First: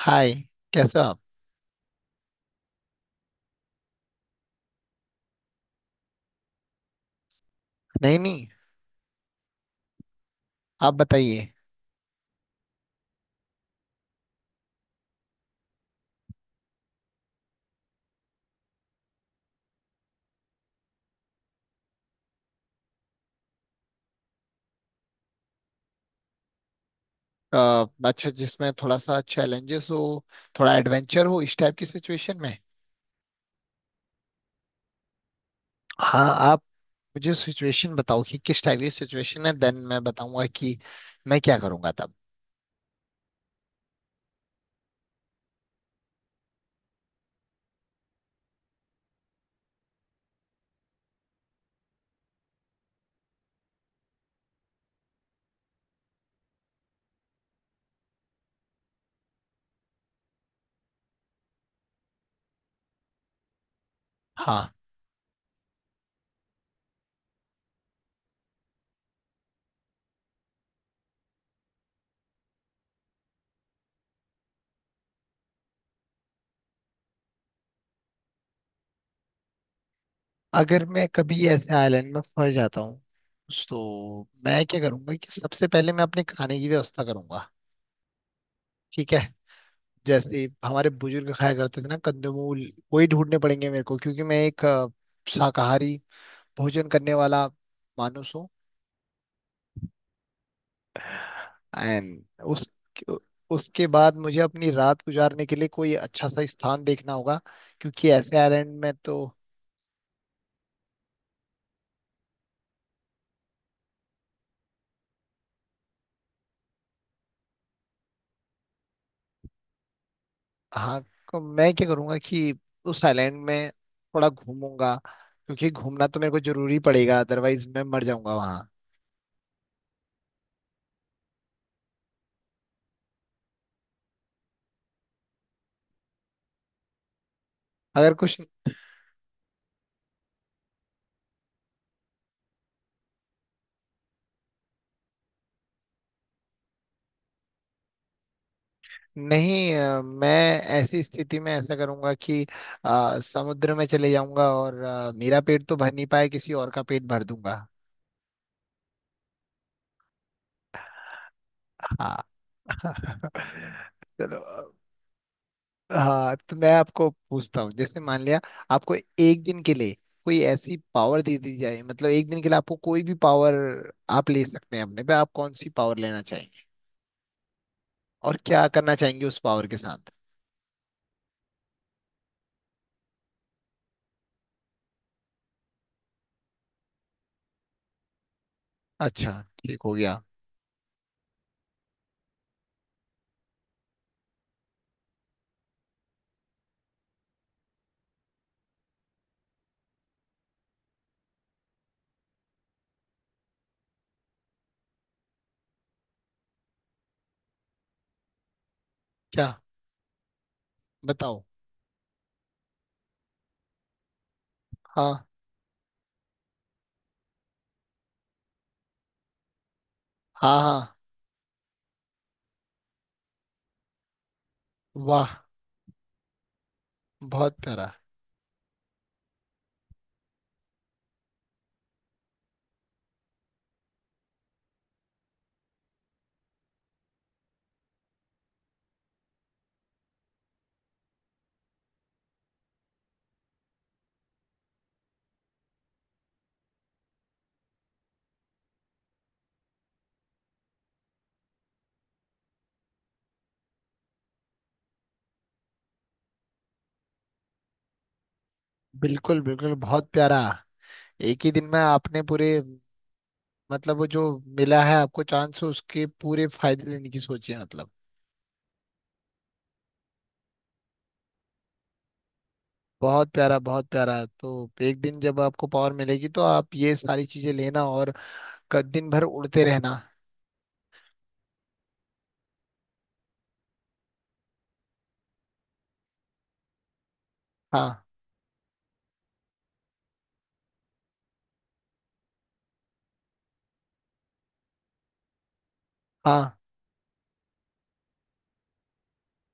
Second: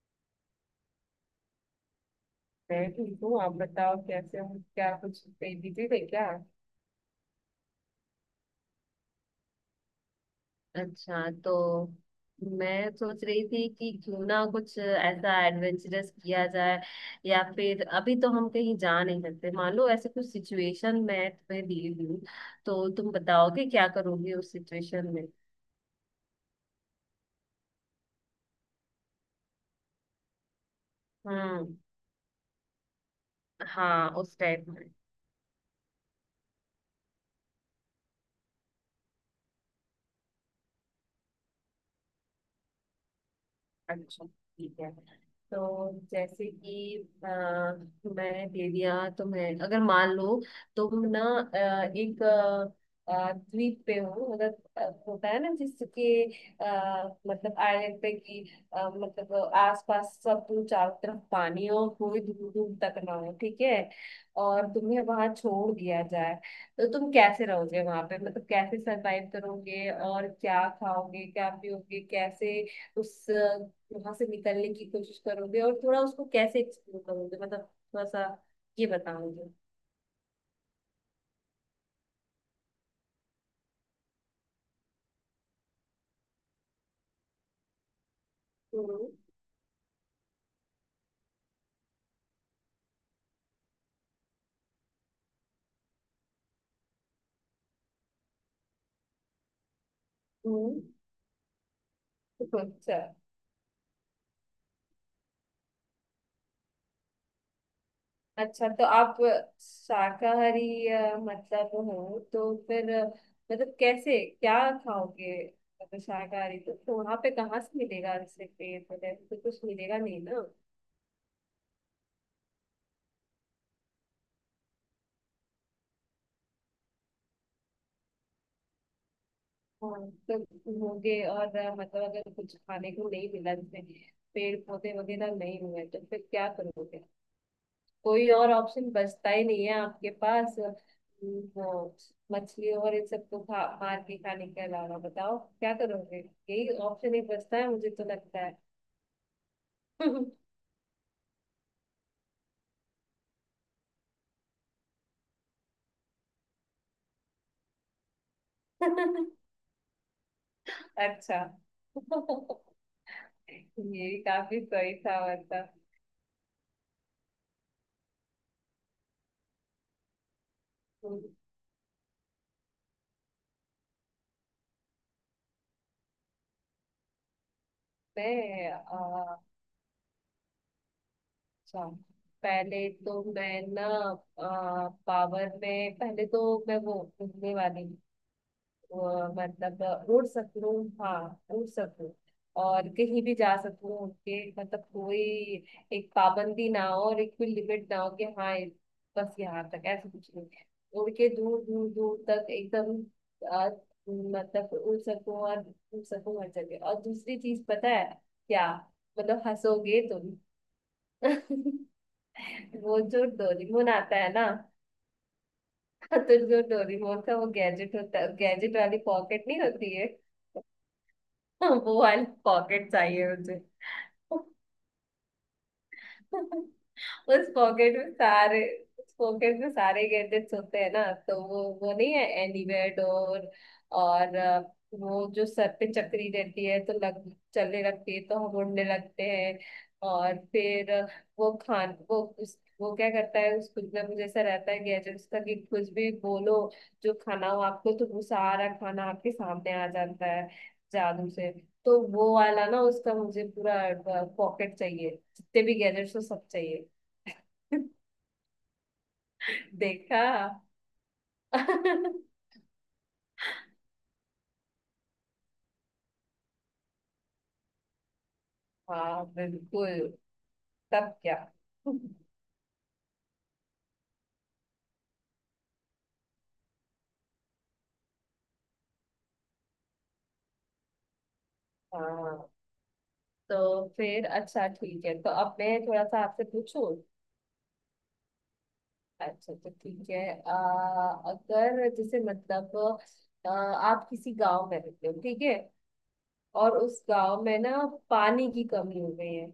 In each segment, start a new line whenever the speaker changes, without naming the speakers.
हाय। कैसे हो आप?
मैं ठीक हूँ। आप बताओ कैसे हो। क्या कुछ बिजी थे क्या?
नहीं नहीं, आप
अच्छा,
बताइए।
तो मैं सोच रही थी कि क्यों ना कुछ ऐसा एडवेंचरस किया जाए। या फिर अभी तो हम कहीं जा नहीं सकते, मान लो ऐसे कुछ सिचुएशन मैं तुम्हें दी हुई हूँ तो तुम बताओगे क्या करोगे उस सिचुएशन में।
अ, अच्छा, जिसमें थोड़ा सा चैलेंजेस हो, थोड़ा एडवेंचर हो, इस टाइप
हम्म।
की सिचुएशन में।
हाँ उस टाइप।
हाँ, आप मुझे सिचुएशन बताओ कि किस टाइप की सिचुएशन है, देन मैं बताऊंगा कि मैं क्या करूंगा तब।
अच्छा ठीक है। तो जैसे कि अ, मैं दे दिया तुम्हें, अगर मान लो तुम ना एक द्वीप पे हो, मतलब होता है ना जिसके, मतलब आइलैंड पे की, मतलब आसपास सब चारों तरफ पानी हो, कोई दूर दूर तक ना हो, ठीक है। और
हाँ,
तुम्हें वहां छोड़ दिया जाए तो तुम कैसे रहोगे वहां पे, मतलब कैसे सरवाइव करोगे, और क्या खाओगे क्या पियोगे, कैसे उस वहां से निकलने की कोशिश करोगे, और थोड़ा उसको कैसे एक्सप्लोर करोगे, मतलब थोड़ा सा ये बताओगे।
अगर मैं कभी ऐसे आइलैंड में फंस जाता हूँ तो मैं क्या करूंगा कि सबसे पहले मैं अपने खाने की व्यवस्था करूंगा।
हम्म,
ठीक है, जैसे हमारे बुजुर्ग खाया करते थे ना, कंदमूल वही ढूंढने पड़ेंगे मेरे को, क्योंकि मैं एक शाकाहारी भोजन करने वाला मानुस हूँ।
हम्म।
एंड उस
अच्छा,
उसके बाद मुझे अपनी रात गुजारने के लिए कोई अच्छा सा स्थान देखना होगा, क्योंकि ऐसे
अच्छा।
आइलैंड
तो
में तो।
आप शाकाहारी मतलब हो तो फिर मतलब कैसे क्या खाओगे? मतलब शाकाहारी तो वहां पे कहाँ से मिलेगा, जैसे पेड़ वगैरह तो कुछ मिलेगा नहीं ना।
हाँ, मैं क्या करूँगा कि उस आइलैंड में थोड़ा घूमूंगा, क्योंकि घूमना तो मेरे को जरूरी पड़ेगा, अदरवाइज मैं मर जाऊंगा वहाँ।
हाँ तो होगे, और मतलब अगर कुछ खाने को नहीं मिला, जैसे पेड़ पौधे वगैरह नहीं हुए, तो फिर क्या करोगे?
अगर
कोई
कुछ
और ऑप्शन बचता ही नहीं है आपके पास। वो मछली और इन सबको खा मार के खाने के अलावा बताओ क्या करोगे। यही ऑप्शन एक बचता है मुझे तो लगता है।
नहीं। मैं ऐसी स्थिति में ऐसा करूंगा कि समुद्र में चले जाऊंगा, और मेरा पेट तो भर नहीं पाए, किसी और का पेट भर दूंगा।
अच्छा।
हाँ।
ये भी
चलो
काफी
अ,
सही था मतलब।
हाँ, तो मैं आपको पूछता हूँ, जैसे मान लिया आपको एक दिन के लिए कोई ऐसी पावर दे दी जाए, मतलब एक दिन के लिए आपको कोई भी पावर आप ले सकते हैं अपने पे। आप कौन सी पावर लेना चाहेंगे और क्या
मैं
करना चाहेंगे उस पावर के साथ?
अच्छा, पहले तो मैं ना पावर में पहले तो मैं वो घूमने वाली, वो
अच्छा, ठीक
मतलब
हो गया।
उड़ सकूं। हाँ, उड़ सकूं और कहीं भी जा सकूं उड़ के, मतलब कोई एक पाबंदी ना हो और एक कोई लिमिट ना हो कि हाँ बस यहाँ तक, ऐसा कुछ नहीं। उड़ के दूर दूर दूर तक एकदम, आ, मतलब उड़ सकूं, और उड़ सकूं हर जगह। और दूसरी चीज पता है क्या? मतलब
क्या?
हंसोगे तुम।
बताओ।
वो जो डोरेमोन आता है ना।
हाँ।
तो जो डोरेमोन का वो गैजेट होता है, गैजेट वाली पॉकेट नहीं होती है?
हाँ। हाँ।
वो वाली पॉकेट चाहिए मुझे।
वाह,
उस
बहुत प्यारा।
पॉकेट में सारे उस पॉकेट में सारे गैजेट्स होते हैं ना, तो वो नहीं है एनीवेयर डोर। और वो जो सर पे चक्री रहती है तो लग चलने लगती है, तो हम उड़ने लगते हैं। और फिर वो क्या करता है, उस कुछ ना कुछ ऐसा रहता है गैजेट्स का कि कुछ भी बोलो, जो खाना हो आपको तो वो सारा खाना आपके सामने आ जाता है, जादू से। तो वो वाला ना उसका मुझे पूरा पॉकेट चाहिए, जितने भी गैजेट्स हो सब चाहिए।
बिल्कुल बिल्कुल, बहुत
देखा?
प्यारा। एक ही दिन में आपने पूरे, मतलब वो जो मिला है आपको चांस उसके पूरे फायदे लेने की सोची है मतलब।
हाँ बिल्कुल। तब क्या?
बहुत प्यारा बहुत प्यारा। तो एक दिन जब आपको पावर मिलेगी तो आप ये सारी चीजें लेना और दिन भर उड़ते रहना।
हाँ, तो फिर अच्छा ठीक है। तो अब मैं थोड़ा सा आपसे पूछूं।
हाँ।
अच्छा तो ठीक है, अगर जैसे मतलब आप किसी गांव में रहते हो, ठीक है?
हाँ।
और उस गांव में ना पानी की कमी हो गई है,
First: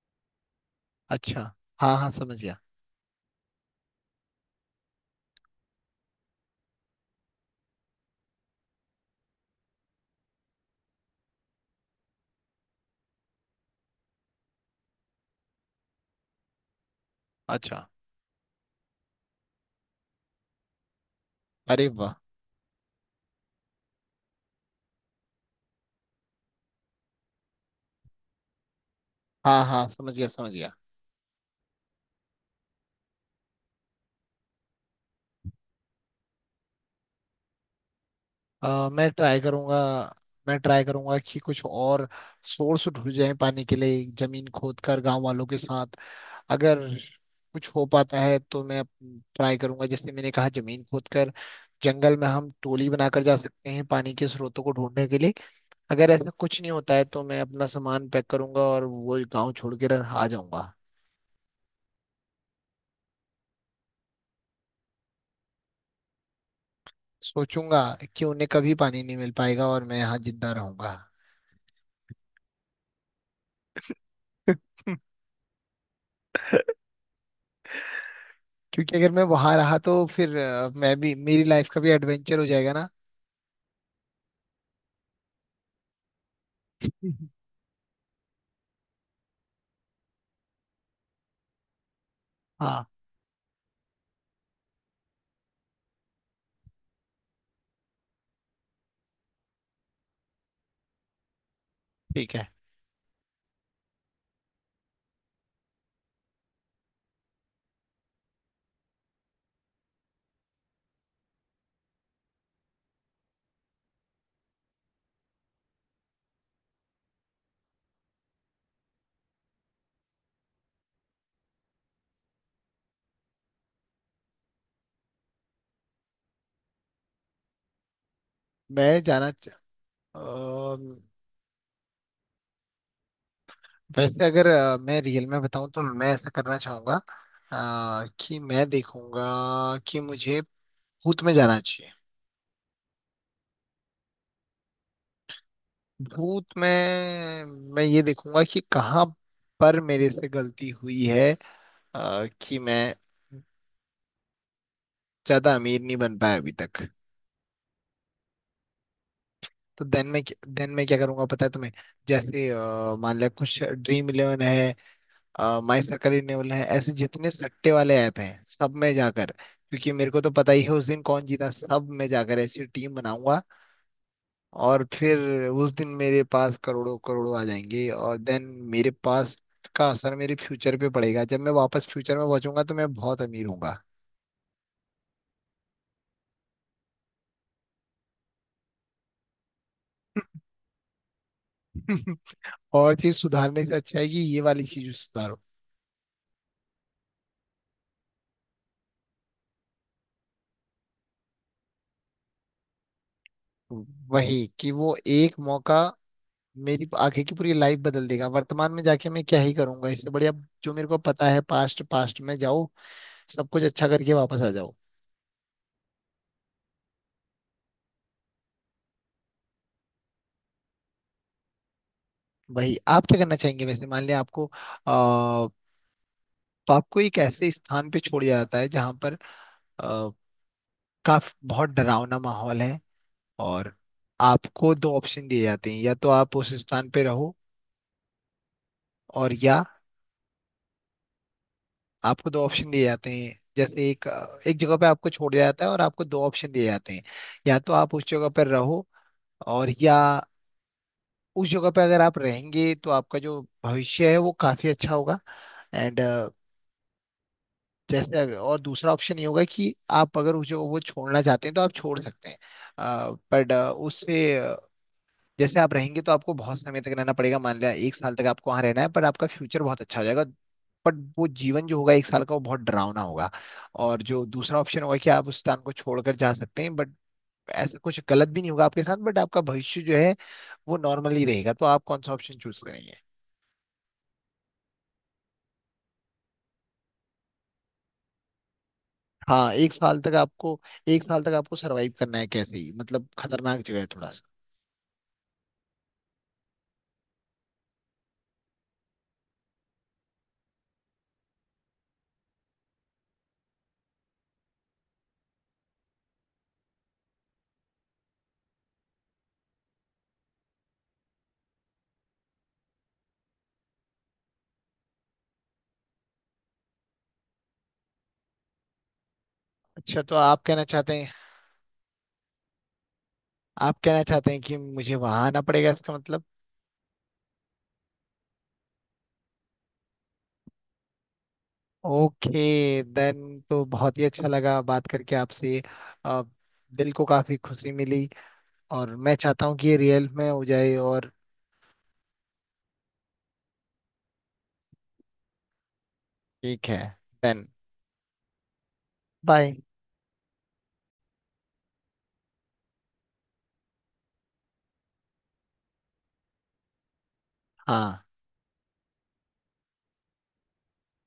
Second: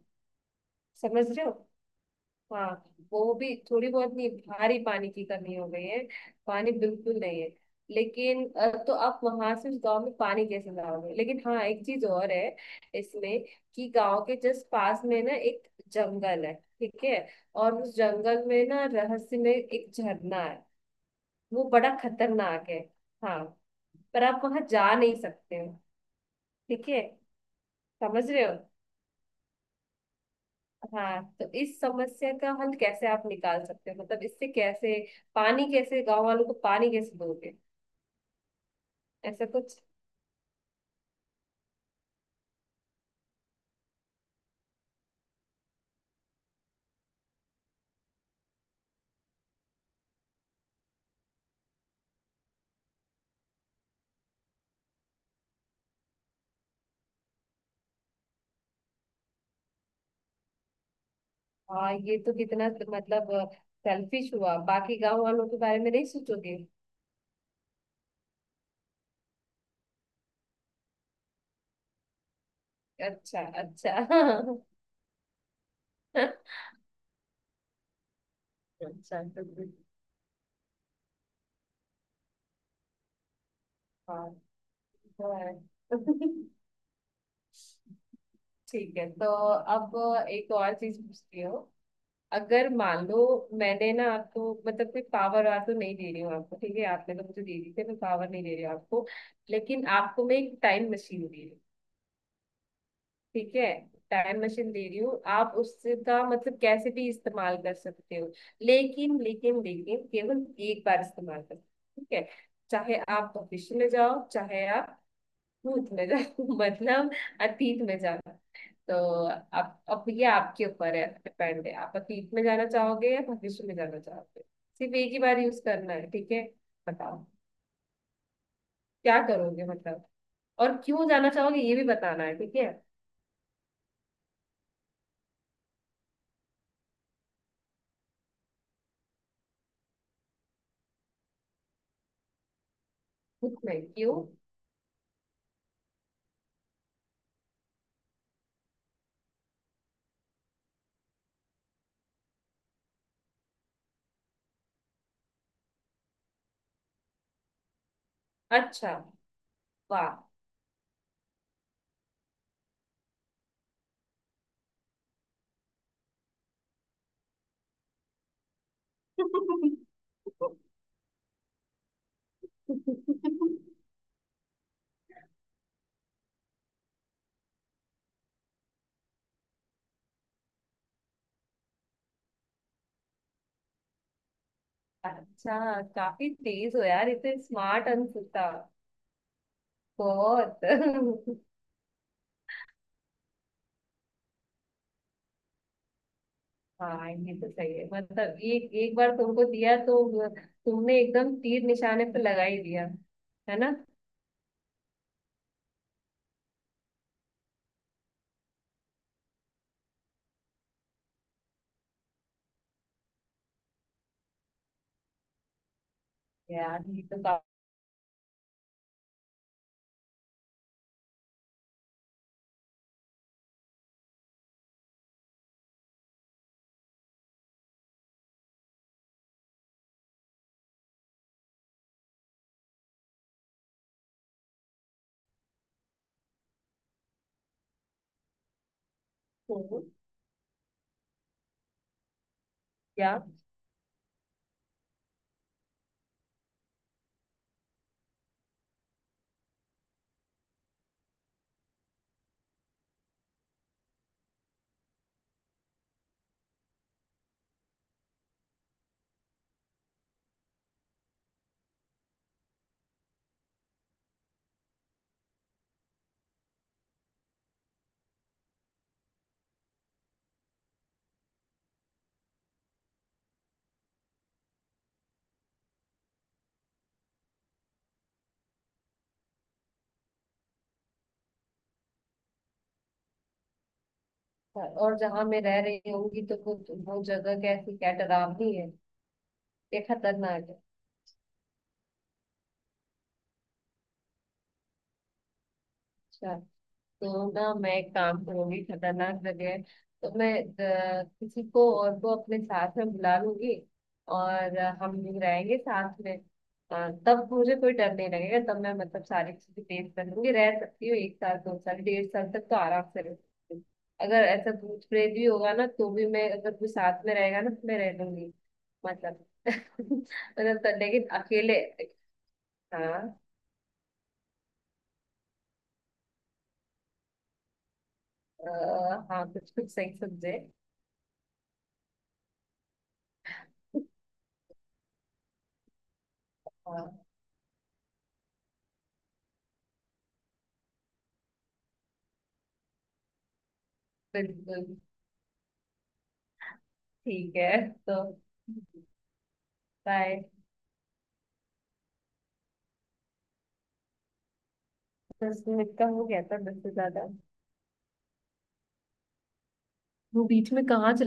समझ
अच्छा।
रहे हो?
हाँ हाँ समझ गया।
हाँ, वो भी थोड़ी बहुत नहीं, भारी पानी की कमी हो गई है, पानी बिल्कुल नहीं है। लेकिन तो आप वहां से उस गांव में पानी कैसे लाओगे? लेकिन हाँ, एक चीज और है इसमें, कि गांव के जस्ट पास में ना एक जंगल है, ठीक है। और
अच्छा।
उस जंगल में ना, रहस्य में एक झरना है, वो
अरे
बड़ा
वाह।
खतरनाक है। हाँ, पर आप वहां जा नहीं सकते हो, ठीक है, समझ रहे हो?
हाँ हाँ, समझ गया समझ गया।
हाँ तो इस समस्या का हल कैसे आप निकाल सकते हो, मतलब इससे कैसे पानी कैसे गांव वालों को पानी कैसे दोगे?
अ, मैं ट्राई
ऐसा कुछ।
करूंगा मैं ट्राई करूंगा कि कुछ और सोर्स ढूंढ जाए पानी के लिए, जमीन खोद कर, गांव वालों के साथ। अगर कुछ हो पाता है तो मैं ट्राई करूंगा, जैसे मैंने कहा, जमीन खोद कर। जंगल में हम टोली बनाकर जा सकते हैं पानी के स्रोतों को ढूंढने के लिए। अगर ऐसा कुछ नहीं होता है तो मैं अपना सामान पैक करूंगा और वो गांव छोड़ के आ जाऊंगा।
हाँ ये तो कितना मतलब सेल्फिश हुआ, बाकी गांव वालों के बारे में नहीं सोचोगे?
सोचूंगा कि उन्हें कभी पानी नहीं मिल पाएगा और मैं यहाँ जिंदा रहूंगा।
अच्छा, अच्छा।
क्योंकि अगर मैं
अच्छा तो
वहां
फिर-
रहा तो फिर मैं भी, मेरी लाइफ का भी एडवेंचर हो जाएगा ना।
हाँ तो है।
हम्म।
ठीक है, तो अब एक और चीज पूछती हूँ, अगर
हाँ,
मान लो। मैंने ना आपको मतलब कोई पावर वार तो नहीं दे रही हूँ आपको, ठीक है? आपने तो मुझे दे दी थी, मैं पावर नहीं दे रही हूँ आपको। लेकिन आपको मैं एक टाइम मशीन दे रही हूँ,
ठीक है।
ठीक है। टाइम मशीन दे रही हूँ, आप उससे का मतलब कैसे भी इस्तेमाल कर सकते हो, लेकिन लेकिन लेकिन केवल एक बार इस्तेमाल कर सकते हो, ठीक है। चाहे आप भविष्य में जाओ, चाहे आप भूत में जाओ, मतलब अतीत में जाओ। तो आप, अब ये आपके ऊपर है, डिपेंड है, आप अतीत में जाना चाहोगे या भविष्य में जाना चाहोगे। सिर्फ एक ही बार यूज करना है, ठीक है। बताओ
मैं
क्या
जाना च...
करोगे मतलब,
अ,
और क्यों जाना चाहोगे ये भी बताना है, ठीक है।
वैसे अगर मैं रियल में बताऊं तो मैं ऐसा करना चाहूंगा। कि मैं देखूंगा कि मुझे भूत में जाना चाहिए।
खुद में क्यों?
भूत में मैं ये देखूंगा कि कहाँ पर मेरे से गलती हुई है, कि मैं ज्यादा अमीर नहीं बन पाया अभी तक।
अच्छा।
तो देन
वाह।
में देन में क्या करूंगा पता है तुम्हें? जैसे मान लिया, कुछ ड्रीम इलेवन है, माई सर्कल इलेवन है, ऐसे जितने सट्टे वाले ऐप हैं सब में जाकर, क्योंकि मेरे को तो पता ही है उस दिन कौन जीता, सब में जाकर ऐसी टीम बनाऊंगा। और फिर उस दिन मेरे पास करोड़ों करोड़ों आ जाएंगे, और देन मेरे पास का असर मेरे फ्यूचर पे पड़ेगा, जब मैं वापस फ्यूचर में पहुंचूंगा तो मैं बहुत अमीर होऊंगा।
अच्छा, काफी तेज हो यार, इतने स्मार्ट अंकुता, बहुत।
और चीज सुधारने से अच्छा है कि ये वाली चीज सुधारो।
हाँ ये तो सही है मतलब, एक एक बार तुमको दिया तो तुमने एकदम तीर निशाने पे लगा ही दिया, है ना।
वही कि वो एक मौका मेरी आगे की पूरी लाइफ बदल देगा। वर्तमान में जाके मैं क्या ही करूंगा, इससे बढ़िया जो मेरे को पता है, पास्ट पास्ट में जाओ, सब कुछ अच्छा करके वापस आ जाओ।
यार, ये तो काफी।
वही, आप क्या करना चाहेंगे? वैसे मान लिया आपको, आ, आपको एक ऐसे स्थान पे छोड़ दिया जाता है जहां पर अ, काफ बहुत डरावना माहौल है। और आपको दो ऑप्शन दिए जाते हैं, या तो आप उस स्थान पे रहो और या,
हूँ?
आपको दो ऑप्शन दिए जाते
क्या?
हैं, जैसे एक एक जगह पे आपको छोड़ दिया जाता है और आपको दो ऑप्शन दिए जाते हैं, या तो आप उस जगह पर रहो और या, उस जगह पे अगर आप रहेंगे तो आपका जो भविष्य है वो काफी अच्छा होगा। एंड जैसे और दूसरा ऑप्शन ये होगा कि आप अगर उस जगह को छोड़ना चाहते हैं तो आप छोड़ सकते हैं, बट उससे, जैसे आप रहेंगे तो आपको बहुत समय तक रहना पड़ेगा, मान लिया एक साल तक आपको वहां रहना है, पर आपका फ्यूचर बहुत अच्छा हो जाएगा। बट वो जीवन जो होगा एक साल का, वो बहुत डरावना होगा। और जो दूसरा ऑप्शन होगा कि आप उस स्थान को छोड़कर जा सकते हैं, बट ऐसा कुछ गलत भी नहीं होगा आपके साथ, बट आपका भविष्य जो है वो नॉर्मल ही रहेगा। तो आप कौन सा ऑप्शन चूज करेंगे?
और जहाँ मैं रह रही होंगी तो वो जगह कैसी, क्या डरावनी है?
हाँ, एक
ये
साल तक
खतरनाक
आपको
है?
एक साल तक आपको सरवाइव करना है कैसे ही, मतलब खतरनाक जगह है थोड़ा सा।
अच्छा तो ना मैं एक काम करूंगी, खतरनाक जगह है तो मैं किसी को और को अपने साथ में बुला लूंगी, और हम लोग रहेंगे साथ में, तब मुझे कोई डर नहीं लगेगा, तब मैं मतलब सारी चीजें फेस कर लूंगी, रह सकती हूँ एक साल 2 साल 1.5 साल तक तो आराम से रह सकती हूँ। अगर ऐसा भूत प्रेत भी होगा ना तो भी मैं, अगर कोई साथ में रहेगा ना तो मैं रह लूंगी, मतलब।
अच्छा, तो आप
मतलब
कहना
तो,
चाहते
लेकिन
हैं
अकेले। हाँ
आप कहना चाहते हैं कि मुझे वहां आना पड़ेगा, इसका मतलब।
हाँ कुछ कुछ सही समझे।
ओके। देन तो बहुत ही अच्छा लगा बात करके आपसे। अ,
हाँ
दिल को काफी खुशी मिली, और मैं चाहता हूँ कि ये रियल में हो जाए, और
बिल्कुल।
ठीक है।
ठीक
देन,
है तो
बाय।
बाय। 10 मिनट का हो गया था, 10 से ज्यादा।
हाँ।
वो बीच में कहाँ चला।